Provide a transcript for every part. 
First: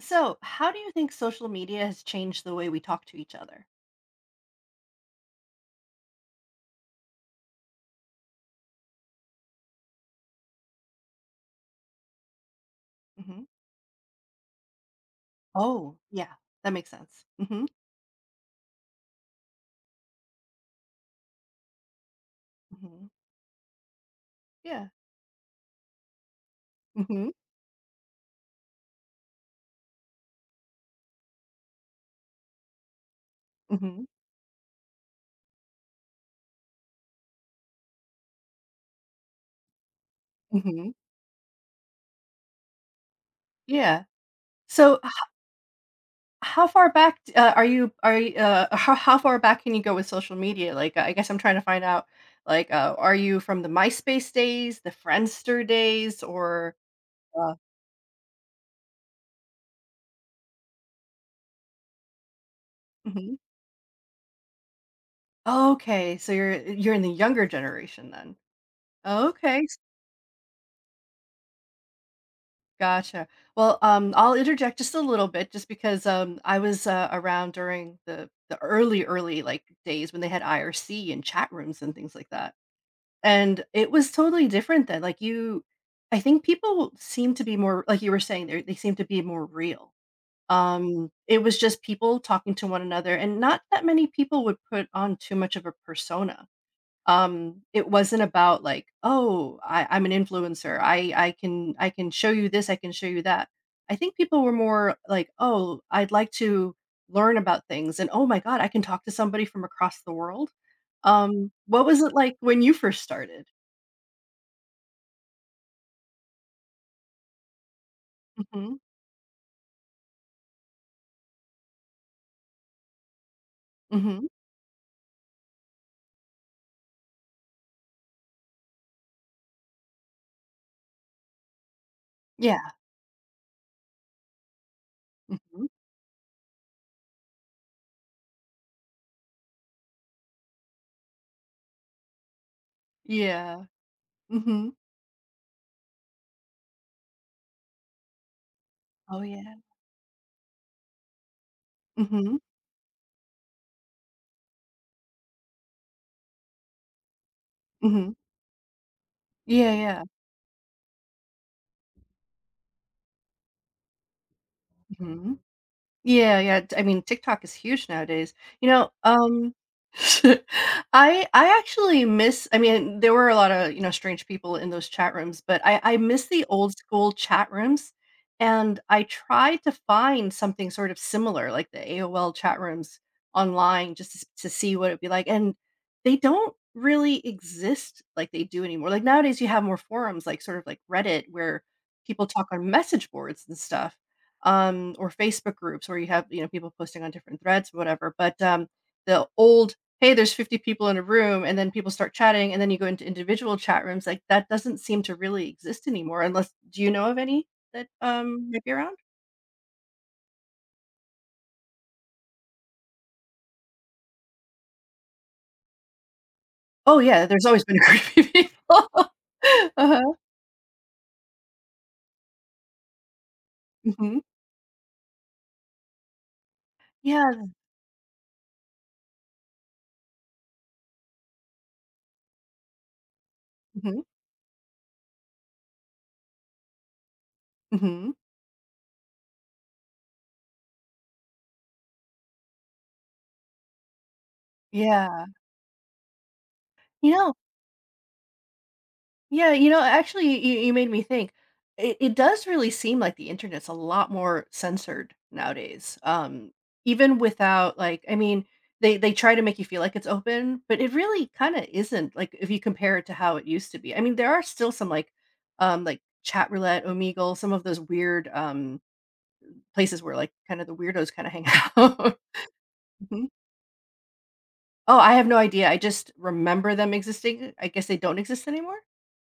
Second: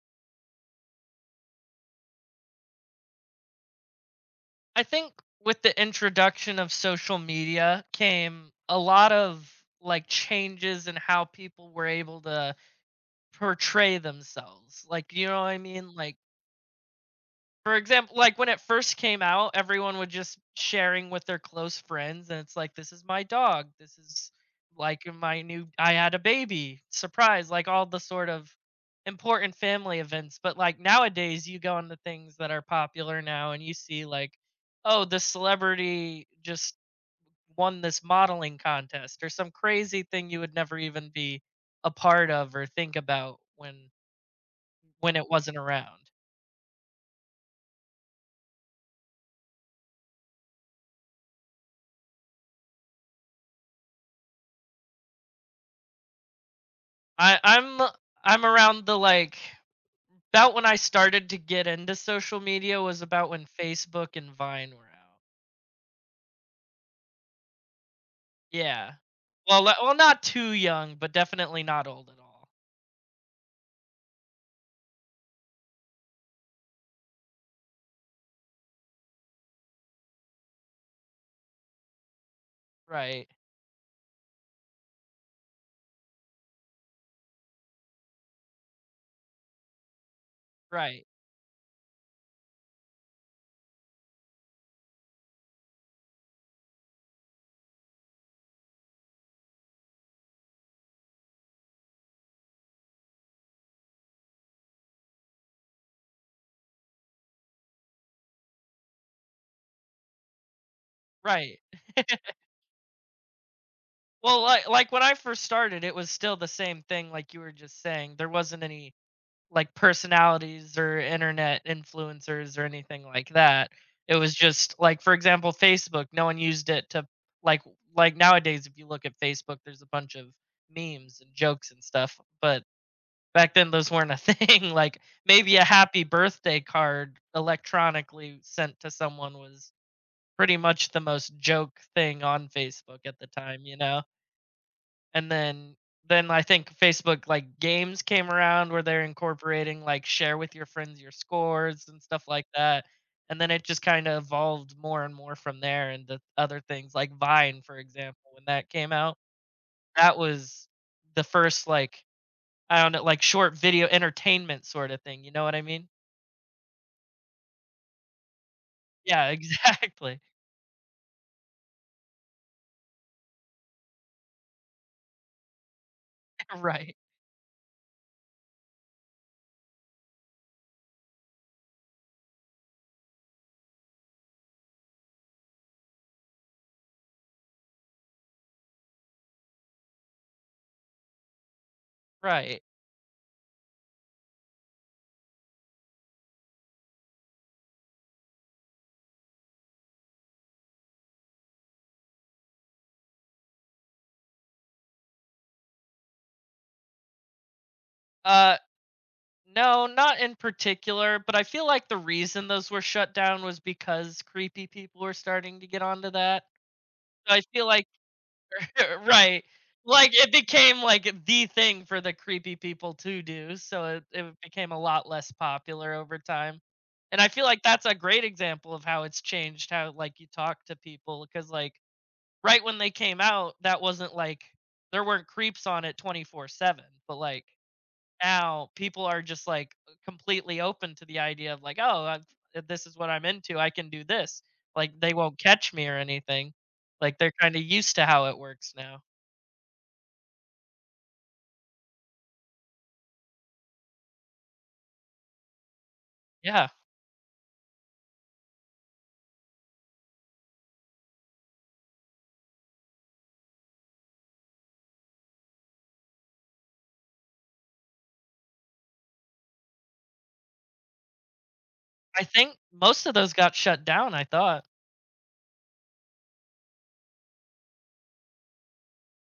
So, how do you think social media has changed the way we talk to each other? I think with the introduction of social media came a lot of changes in how people were able to Hmm. portray themselves. Like, you know what I mean? Oh, Like yeah, that makes sense. Hmm. for example, like when it first came out, everyone would just sharing with their close friends, and it's like, "This is Hmm. my dog. This is Yeah. like my new. I had a baby. Hmm. Surprise!" Like all the sort of important family events. But like nowadays, you go on the things that are popular now, and you Hmm. see like, "Oh, the celebrity just won this modeling contest," or some crazy thing you would never Hmm. even be a part of or think about when Yeah. So, h- when it wasn't around. how far back are you? Are you, how far back can you go with social media? Like, I guess I'm trying to find out. Like, are you from the MySpace days, the Friendster days, or? I Uh, I'm I'm around the about when I started to get into social media was about mhm. when Facebook and Vine were out. Okay, so you're in the younger generation then. Yeah. Well, Okay. le- well, not too young, but definitely not old at all. Gotcha. Well, I'll interject just a little bit, just because I was around during the early, early like days when they had IRC and chat rooms and things like that, Right. and it was totally different then. Like you, I think people seem to be more like you were saying they seem to be more real. Right. It was just people talking to one another, and not that many people would put on too much of a persona. Um it wasn't about like oh I'm an influencer I can I can show you this I can show you that. I think people were more like, oh, I'd like to learn about things, and oh my god, I can talk to somebody from across the world. Right. What was it like when you first started? Well, like when I first started, it was still the same thing like you were just saying. There wasn't Hmm. any like personalities or internet influencers or anything like that. It Hmm. was just like, for example, Facebook. No one used it to like like nowadays. If you look at Facebook, there's a bunch of memes and jokes and stuff. But Yeah. back then, those weren't a thing. Like maybe Hmm. a happy birthday card electronically sent to someone was pretty much the most joke thing on Facebook at the Yeah. time. You know? Hmm. And then I think Facebook like games came around where they're Oh, yeah. incorporating like share with your friends your scores and stuff Hmm. like that. And then it just kind of evolved more and more from there into other things like Vine, for Hmm. example, when that came out. Yeah, yeah. That was the first like I don't know, like short video entertainment sort of thing, you Mm-hmm. know what I mean? Yeah, yeah, t I mean, TikTok is huge nowadays. You know. Yeah, exactly. I actually miss, I mean, there were a lot of, you know, strange people in those chat rooms, but I miss the old Right. school chat rooms, and I try to find something sort of similar, like the AOL chat rooms online, just to s to see what it'd be like, and they don't really exist like they do anymore. Like, nowadays, you have more forums, like, sort of like Reddit, where people talk Right. on message boards and stuff. Or Facebook groups where you have, you know, people posting on different threads, whatever. But the old, hey, there's 50 people in a room, and then people start chatting, and then you go into individual chat rooms. Like that doesn't seem to really exist anymore. Unless, do you know of any that Uh might be around? No, not in particular, but I feel like the reason those were shut down was because creepy people were starting to get onto that. Oh yeah, I there's always feel been a like group of people. right. Like Uh-huh. it became like the thing for the creepy people to do, so it, Hmm. it became a lot less popular over time. And I Yeah. feel like that's a great example of how it's changed how like you talk to people because like right when they came out, that Hmm. wasn't like there weren't creeps on it 24/7, but like Hmm. now people are just like completely open to the idea of like, oh, I this is what I'm into. I can do this. Like they Yeah. won't catch me or anything. You Like they're know. kind of used to how it works now. Yeah, you know, actually, you made me think. It does really seem like the internet's a lot more censored nowadays. Yeah, Even without like, I mean, they try to make you feel like it's open, but it really kind of isn't. Like, if you compare it to how it used to be, I mean, there are still some like chat roulette, Omegle, some of those weird places where like kind of the weirdos kind of hang out. I think most of Hmm. those got shut down. I thought. Oh, I have no idea. I just remember them existing. I guess they don't exist anymore.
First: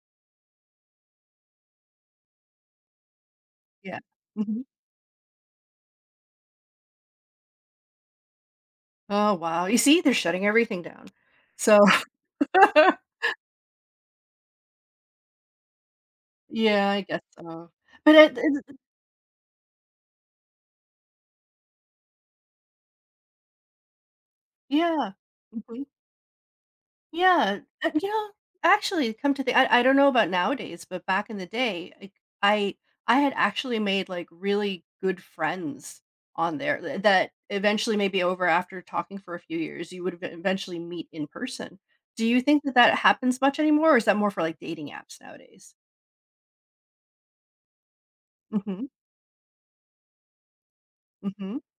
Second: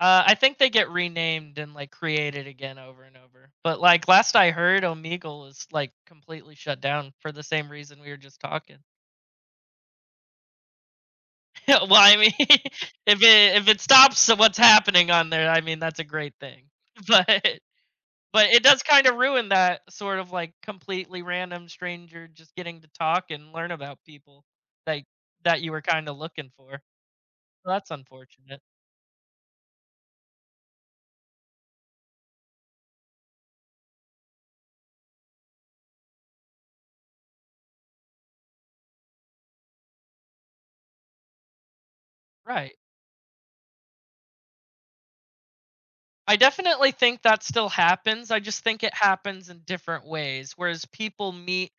I think they get renamed and like created again over and over. But Yeah. like last I heard, Omegle is like completely shut down for the same reason we were just talking. Oh, wow. You see, they're shutting everything down. So Well, I mean, if it stops what's happening on there, I mean that's a great thing. yeah, I guess But so. But it But it it does kind of ruin that sort of like completely random stranger just getting to talk and learn about people that Yeah. that you were Mhm. kind of looking for. So Yeah. That's You know, unfortunate. actually, come to think, I don't know about nowadays, but back in the day, like, I I had actually made, like, really good friends on there th that eventually, maybe, over, after talking for a few years, you would ev eventually meet in person. Do you think that Right. that happens much anymore, or is that more for, like, dating apps nowadays? I definitely think that still happens. I just think Mhm. it happens in different ways. Whereas people Mhm. meet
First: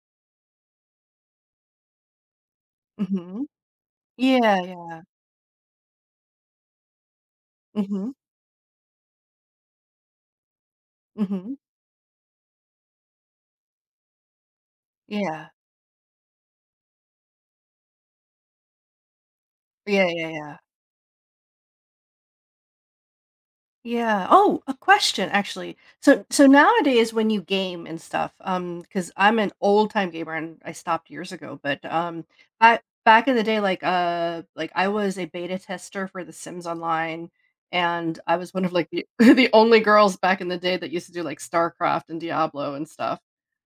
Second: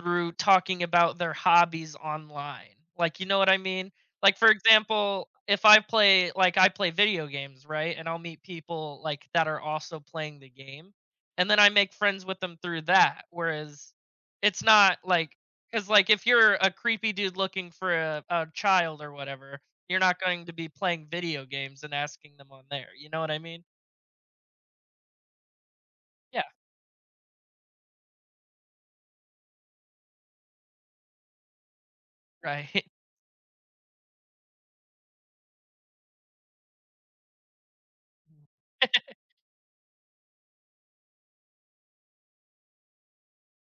through talking about their hobbies online. Like, you know Mhm. what I mean? Like, for Yeah, yeah. example, if I play, like, I play video games, right? And Mhm. I'll meet people, like, that are also playing the game. And Mhm. then I make friends with them through that. Whereas it's not like, Yeah. because, like, if you're a creepy dude looking for a child or whatever, you're Yeah, not yeah, going to yeah. be playing video games and asking them on there. You know what I mean? Yeah. Oh, a question actually. So Yeah, so nowadays when you game and stuff, because 'cause I'm an old-time gamer and I stopped years ago, but, I right. back in the day, like, I was a beta tester for The Sims Online, and I was one of, like, the the only girls back in the day that used to do, like, StarCraft and Diablo and stuff.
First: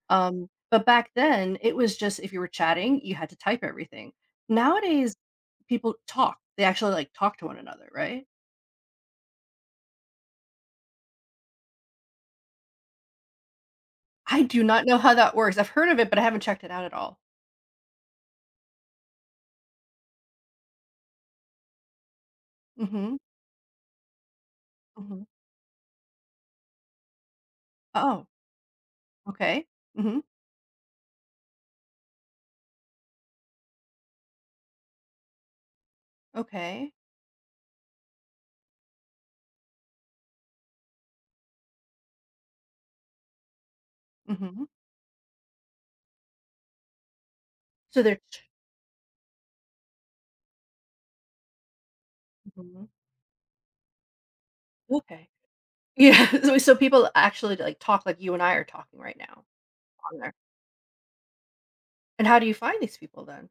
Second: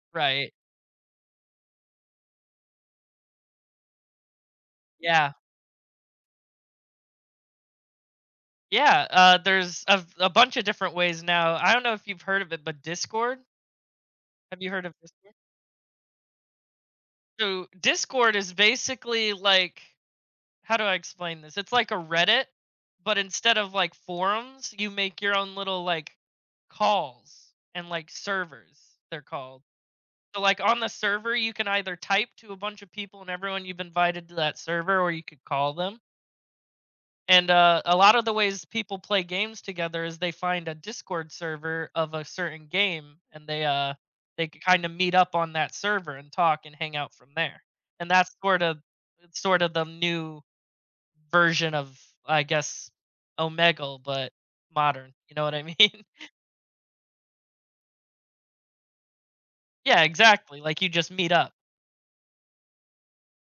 Right. But back then, it was just if you were chatting, you had to type everything. Nowadays, Yeah. people talk. They actually, like, talk to one another, right? Yeah, there's a bunch of different ways now. I don't know if you've heard of it, but Discord? I Have do you not heard of know how Discord? that works. I've heard of it, but I haven't checked it out at all. So, Discord is basically like how do I explain this? It's like a Reddit, Mhm, but instead of, like, forums, you make mhm. your own little, like, calls and, like, Oh, servers, they're called. okay. Mhm, So, like, on the server, you can either type to a bunch of people and everyone you've invited to that server, or you could call them. okay. And a lot of the ways people play games together is they find a Discord server of a certain game, and they Mhm. kind of meet up on that server and talk and hang out from there. So And they're that's ch sort of it's sort of the new version of I mhm, guess Omegle, but modern. okay. You know what I mean? Yeah, so people actually, like, talk like you and I are talking right now Yeah, on there. exactly. Like you just meet up. And how do you find these people then?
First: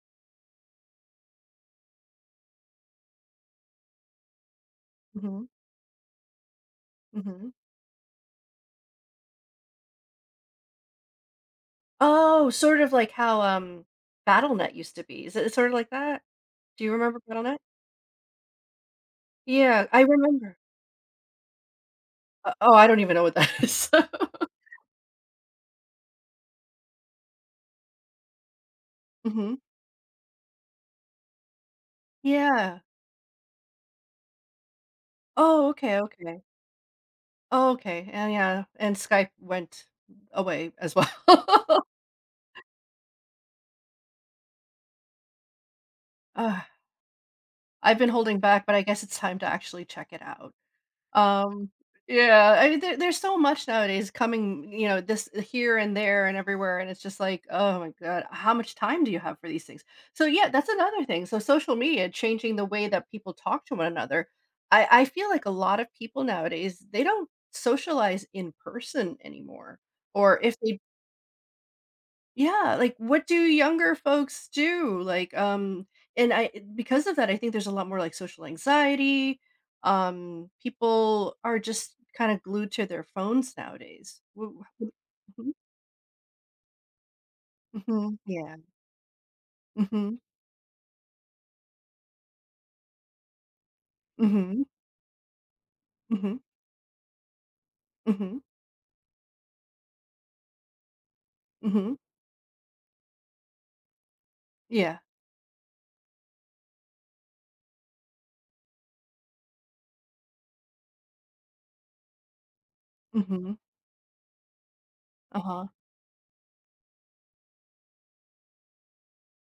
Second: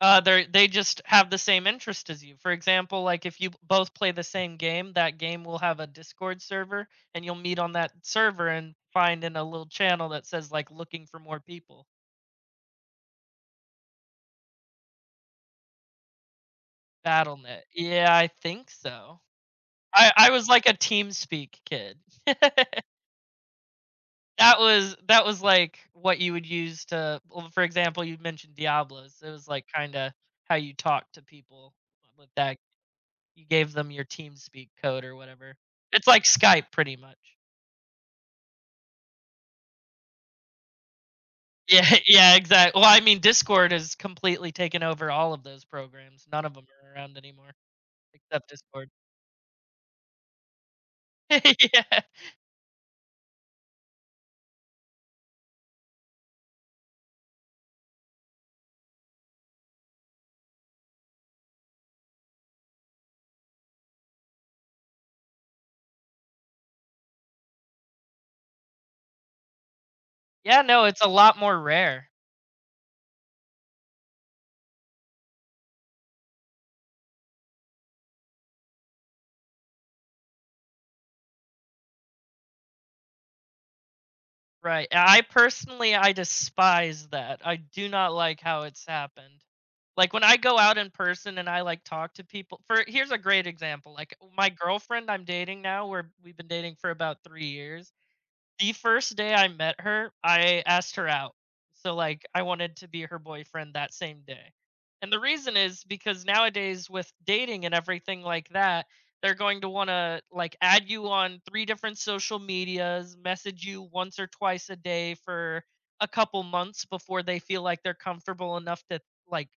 They just have the same interest as you. For example, like if you both play the same game, that game Mhm, will have a Discord server, and you'll mhm. meet on that server and find in a little channel that says like looking for more people. Oh, sort of like how, Battle.net used to be. Is it sort of like that? Do you remember Battle.net? BattleNet. Yeah, I think so. Yeah, I I was remember. like a TeamSpeak kid. Oh, that I don't even know what that is. That was like what you would use to. Well, for example, you mentioned Diablos. It was Mhm. like kind of how you talk to people with that. Yeah. You gave them your TeamSpeak code or whatever. Oh, okay, It's like okay. Skype pretty much. Oh, okay, and yeah, and Skype went away as well. Yeah, yeah, exactly. Well, I mean Discord has completely taken over all of those programs. None of Ugh, them are around anymore I've been holding except back, but I Discord. guess it's time to actually check it out. Um, Yeah. yeah, I mean, there's so much nowadays coming, you know, this here and there and everywhere, and it's just like, oh my god, how much time do you have for these things? So yeah, that's another thing. So social media changing the way that people talk to one another. I feel like a lot of people nowadays they don't socialize in person anymore, or if Yeah, they. no, it's a lot more rare. Yeah, like, what do younger folks do? Like, and I because of that, I think there's a lot more, like, social anxiety. People are just kinda glued to their phones nowadays. Woo wh Right. Mhm, I despise that. I do not mhm, like yeah, how it's happened. Like mhm, when I go out in person and I like talk to people for here's a great example. Like my mhm, girlfriend I'm dating now, mhm, we've been dating for about 3 years. mhm, The first day I met her, I asked her out. So mhm, like I wanted to be her boyfriend that same day. yeah, And the reason is because nowadays with dating and everything like that, they're going to want to like add you on three different social medias, mhm, message you once or twice a day for uh-huh. a couple months before they feel like they're comfortable enough to like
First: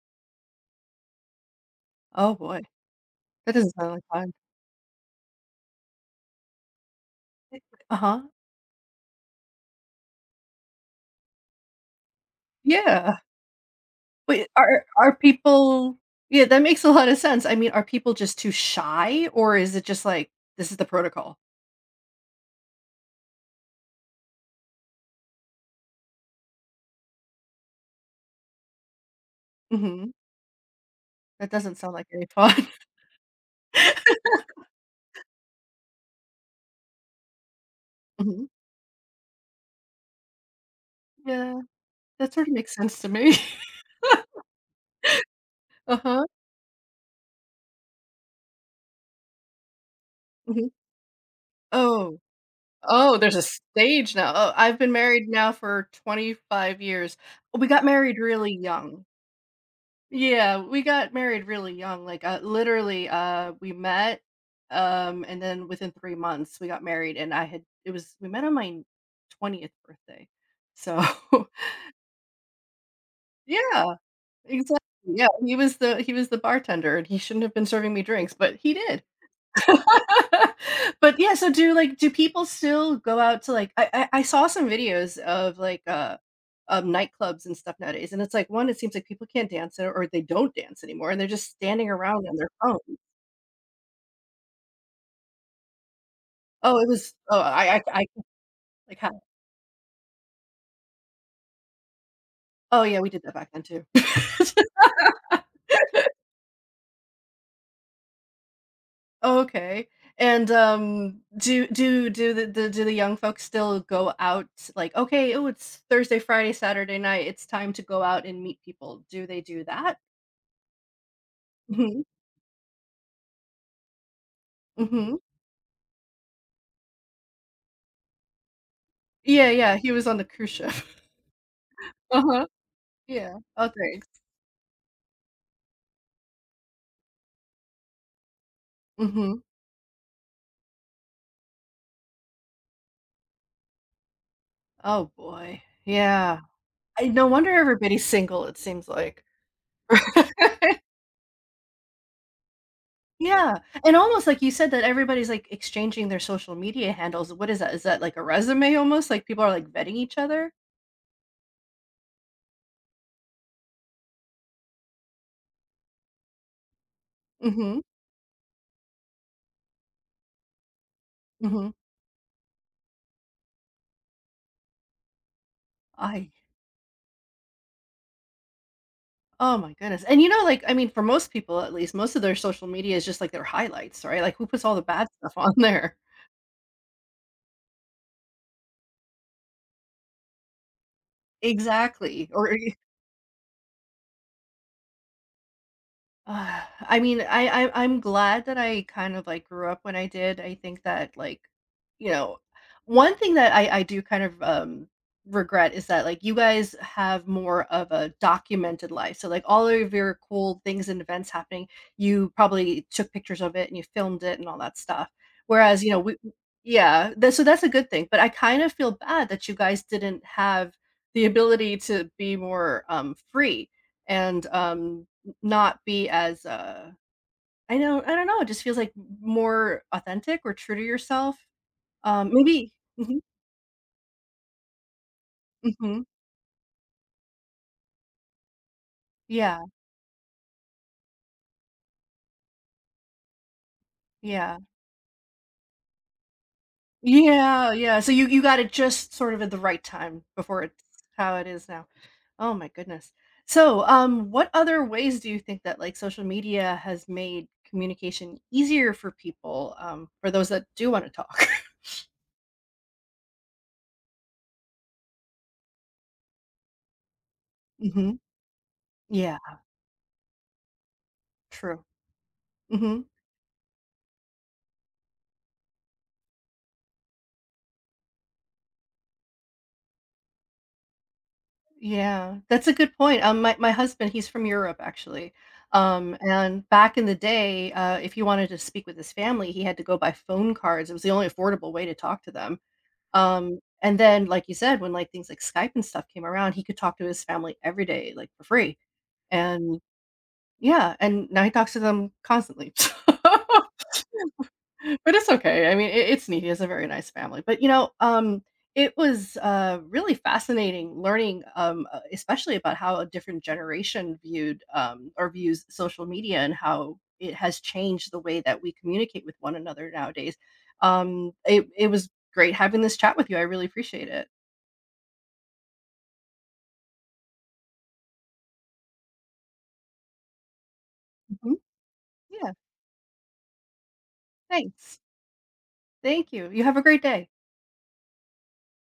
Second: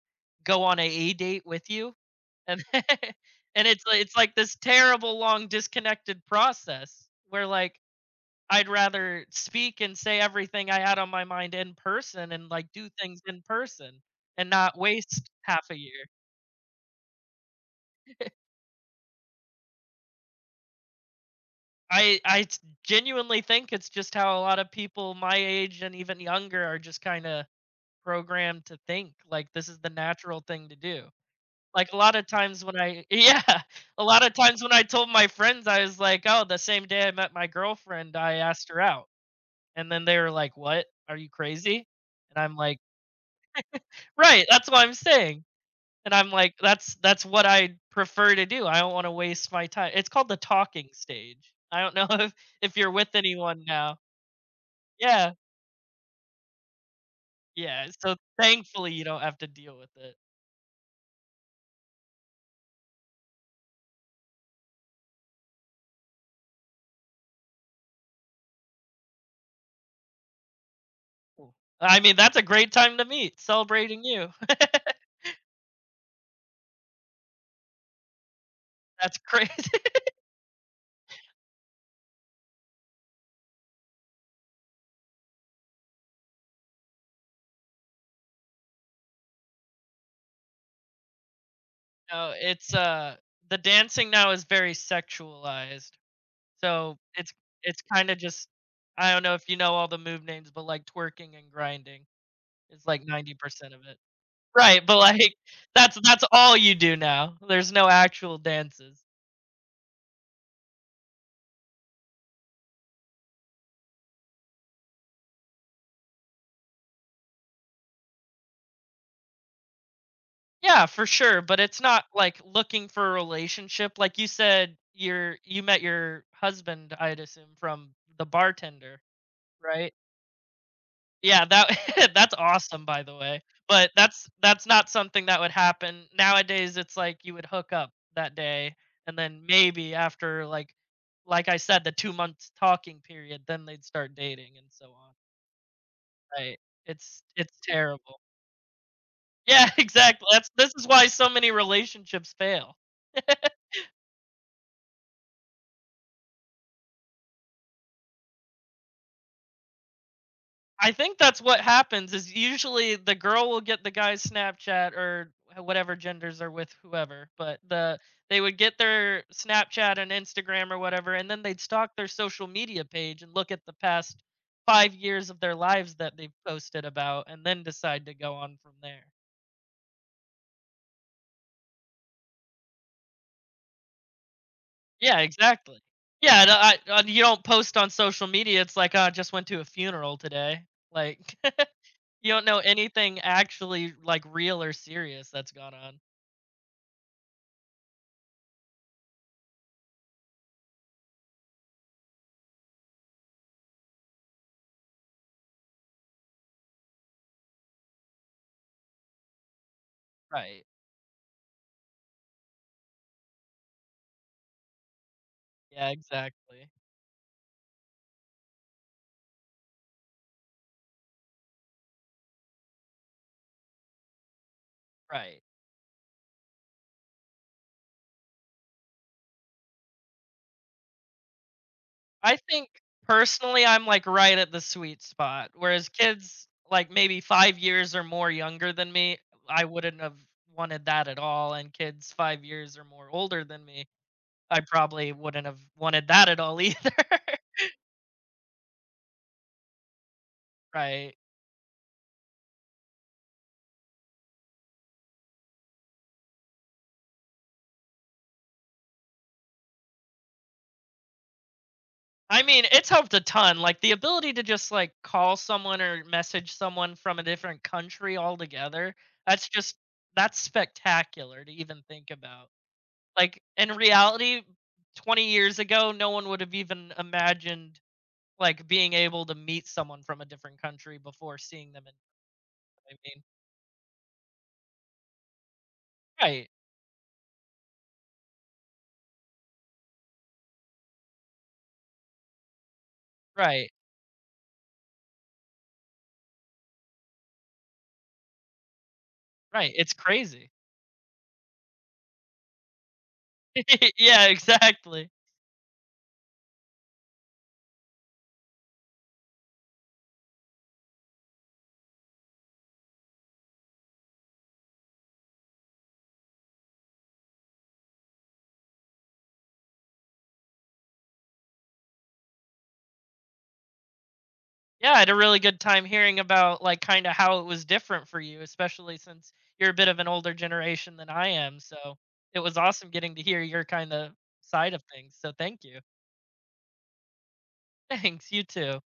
go on a date with you. Oh boy, And that and doesn't it's sound like it's fun. like this terrible long disconnected process where like Uh-huh, I'd rather speak and say everything I had on my mind in person and, like, do yeah. things in person Wait, and not are waste half a people. year. Yeah, that makes a lot of sense. I mean, are people just too shy, or is it just like, this is the protocol? I t genuinely think it's just how a lot of people my age and even younger are just kinda programmed to think, like, this is the Mhm. natural thing to do. That doesn't Like, sound a like lot of any times fun. when I yeah, a lot of times when I told my friends, I was like, "Oh, the same day I met my girlfriend, I Mhm. asked her out." And then they were like, "What? Are you Yeah, crazy?" that And sort of I'm makes like, sense to me. "Right, that's what I'm saying." And Uh-huh. I'm like, that's what I prefer to do. I don't want to waste my time. It's called the Mhm. talking stage. I don't know Oh. If you're with Oh, there's a anyone now. stage now. Oh, I've been married Yeah. now for 25 years. We got Yeah. So married really thankfully you young. don't have to deal with it. Yeah, we got married really young, like, literally, we met, and then within 3 months, we got married, and I had it was we met on my 20th birthday. So, Cool. I mean, that's a great time to meet, yeah, celebrating you. exactly, yeah, he was the bartender, and he shouldn't have been serving me drinks, but he did. That's crazy. But yeah, so do like do people still go out to like I saw some videos of like, nightclubs and stuff nowadays, and it's like, 1, it seems like people can't dance or they don't dance anymore, and they're just standing around No, on their it's phone. The dancing now is very sexualized. Oh, it So was it's oh, I I it's I kind of just like I how. don't know if you know all the move names, but like twerking and grinding Oh, is yeah, like we did that back then 90% of too. it. Right, but, like, that's all you do now. There's no actual dances. Okay, and, do do do the do the young folks still go out like, "Okay, oh, it's Thursday, Friday, Saturday night, it's time to go out and meet people." Do they do that? Yeah, for sure, but it's Mhm, not, like, looking for a relationship. Like you said, mhm. You met your husband, I'd assume, from the bartender, Yeah, yeah, he right? was on the cruise ship. Yeah, that that's Uh-huh. awesome, by the Yeah. way, Oh, but thanks. that's not something that would happen. Nowadays, it's like you would hook up that day, and Mhm. then maybe after, like I said, the 2 months talking period, then they'd start dating and so Oh, on. boy. Yeah. Right. I It's no wonder it's everybody's terrible. single, it seems like. Yeah, exactly. That's This is why so many relationships fail. Yeah, and almost like you said that everybody's, like, exchanging their social media handles. What is that? Is that like a resume almost? Like, people are, like, vetting each other? I think that's what happens is usually the girl will get the guy's Snapchat or h whatever genders are with whoever, but Mhm, they would get their Snapchat and Instagram or whatever, and then they'd mhm. stalk their social media page and look at the past 5 years of their lives that I they've posted about and then decide to go on from there. oh my goodness, and, you know, like, I mean, for most people, at least, most of their social media is just, like, their highlights, right? Like, who puts all the bad Yeah, stuff on exactly. there? Yeah, and I you don't post on social media, it's like, "Oh, I just went to a funeral today." Like, Exactly, you don't or. know anything actually, like, real or serious that's gone on. Uh, I mean, I'm glad that I kind of like grew up when I did. I think that like, you know, one thing that I do kind of regret is that like you guys have more of a documented life. So like all of your cool Right. things and events happening, you probably took pictures of it and you filmed it and all that stuff. Whereas, Yeah, you know, we exactly. yeah, that, so that's a good thing. But I kind of feel bad that you guys didn't have the ability to be more free and Right. not be as, I know I don't know, it just feels like more authentic or true to yourself. I think, Maybe. Mhm, personally, I'm, like, right at the sweet spot, whereas mhm. kids, like, maybe 5 years or more younger than me, Yeah, I wouldn't have wanted that at all, and kids 5 years or more older than me, yeah. I probably wouldn't have wanted that at all either. Yeah, yeah, so you got it just sort of at the right time before it's Right. how it is now. Oh my goodness. So, what other ways do you think that, like, social media has made communication easier for people, for those that do wanna talk? I mean, it's helped a ton. Like the ability to just like call someone or message someone from a different country Mhm. altogether. Yeah, That's just that's spectacular to even true. think about. Mhm. Like in reality, 20 years ago, no one would have even imagined like being able to meet someone from a different country before seeing them in Yeah, that's a good I point. mean, my husband, he's from Europe actually. Right, And back in the day, if he wanted to speak with his family, he had to go by phone cards. It was the only affordable way to talk to them. Right, And then, like you said, when like things like Skype and stuff came around, he could talk to his family every day, like for free. right. And It's crazy. yeah, and now he talks to them constantly. Yeah, exactly. But it's okay. I mean, it's neat. He has a very nice family. But you know, it was really fascinating learning, especially about how a different generation viewed or views social media and how it has changed the way that we communicate with one another nowadays. It was great having this chat with you. I really appreciate it. Yeah, I had a really good time hearing about like kind of how it was different for you, especially since you're a bit of an older generation than I Mhm. am. So it Yeah. was awesome getting to hear your kind of side of Thanks. things. So thank you. Thank you. You have a great day. Thanks. You too.